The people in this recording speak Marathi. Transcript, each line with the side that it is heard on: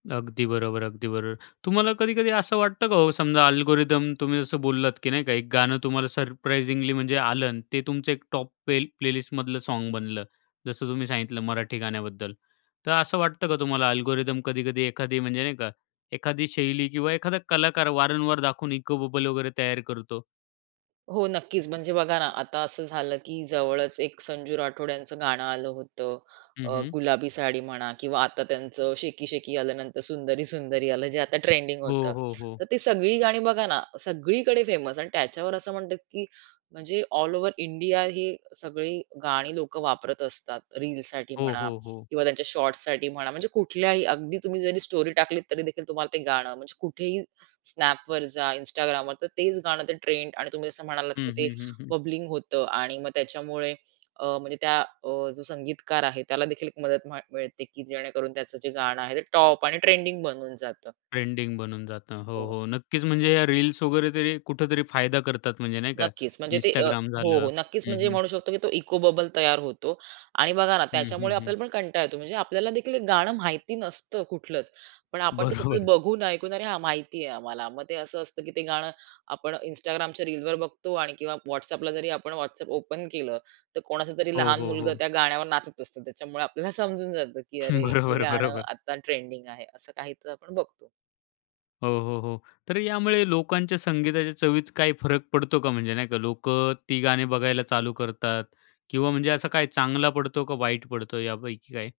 left: अगदी बरोबर, अगदी बरोबर. तुम्हाला कधी-कधी असं वाटतं का हो समजा अल्गोरिथम तुम्ही जसं बोललात, की नाही का एक गाणं तुम्हाला सरप्राइजिंगली म्हणजे आलं, अन् ते तुमचं एक टॉप पेल प्लेलिस्टमधलं सॉंग बनलं. जसं तुम्ही सांगितलं मराठी गाण्याबद्दल, तर असं वाटतं का तुम्हाला, अल्गोरिथम कधी-कधी एखादी म्हणजे नाही का एखादी शैली किंवा एखादा कलाकार वारंवार दाखवून इको बबल वगैरे तयार करतो?
right: हो, नक्कीच म्हणजे बघा ना, आता असं झालं की जवळच एक संजू राठोड यांचं गाणं आलं होतं
left: हं,
right: अ,
left: हं.
right: गुलाबी साडी म्हणा, किंवा आता त्यांचं शेकी शेकी आलं, नंतर सुंदरी सुंदरी आलं, जे आता ट्रेंडिंग
left: हो,
right: होतं.
left: हो, हो.
right: तर ती सगळी गाणी बघा ना, सगळीकडे फेमस आणि त्याच्यावर असं म्हणतात, की म्हणजे ऑल ओव्हर इंडिया ही सगळी गाणी लोक वापरत असतात रीलसाठी
left: हो,
right: म्हणा
left: हो, हो.
right: किंवा त्यांच्या शॉर्ट्ससाठी म्हणा. म्हणजे कुठल्याही अगदी तुम्ही जरी स्टोरी टाकलीत, तरी देखील तुम्हाला ते गाणं म्हणजे कुठेही Snapवर जा, Instagramवर तर तेच गाणं, ते ट्रेंड. आणि तुम्ही जसं म्हणालात, की
left: हं,
right: ते
left: हं, हं, हं.
right: बबलिंग होतं आणि मग त्याच्यामुळे अ, म्हणजे त्या अ, जो संगीतकार आहे, त्याला देखील एक मदत म मिळते, की जेणेकरून त्याचं जे गाणं आहे, ते टॉप आणि ट्रेंडिंग बनून जातं.
left: ट्रेंडिंग बनून जातं हो,
right: हो.
left: हो, नक्कीच. म्हणजे या रील्स वगैरे तरी कुठेतरी फायदा करतात. म्हणजे नाही का,
right: नक्कीच म्हणजे ते अ
left: Instagram
right: हो,
left: झालं
right: हो नक्कीच
left: हं,
right: म्हणजे
left: हं.
right: म्हणू शकतो, की तो इको बबल तयार होतो. आणि बघा ना,
left: हं,
right: त्याच्यामुळे
left: हं, हं.
right: आपल्याला पण कंटाळा येतो. म्हणजे आपल्याला देखील एक गाणं माहिती नसतं कुठलंच, पण आपण ते सतत
left: बरोबर.
right: बघून, ऐकून, "अरे हां, माहिती आहे आम्हाला," मग ते असं असतं, की ते गाणं आपण Instagramच्या रीलवर बघतो आणि किंवा WhatsAppला जरी आपण WhatsApp ओपन केलं, तर कोणाचा तरी
left: हो,
right: लहान
left: हो,
right: मुलगा
left: हो.
right: त्या गाण्यावर नाचत असतो. त्याच्यामुळे आपल्याला समजून जातं, की अरे हे
left: बरोबर,
right: गाणं
left: बरोबर.
right: आता ट्रेंडिंग आहे. असं काहीतर आपण बघतो.
left: हो, हो, हो. तर यामुळे लोकांच्या संगीताच्या चवीत काही फरक पडतो का? म्हणजे नाही का, लोक ती गाणी बघायला चालू करतात किंवा म्हणजे असं काय चांगला पडतो का वाईट पडतो यापैकी काय?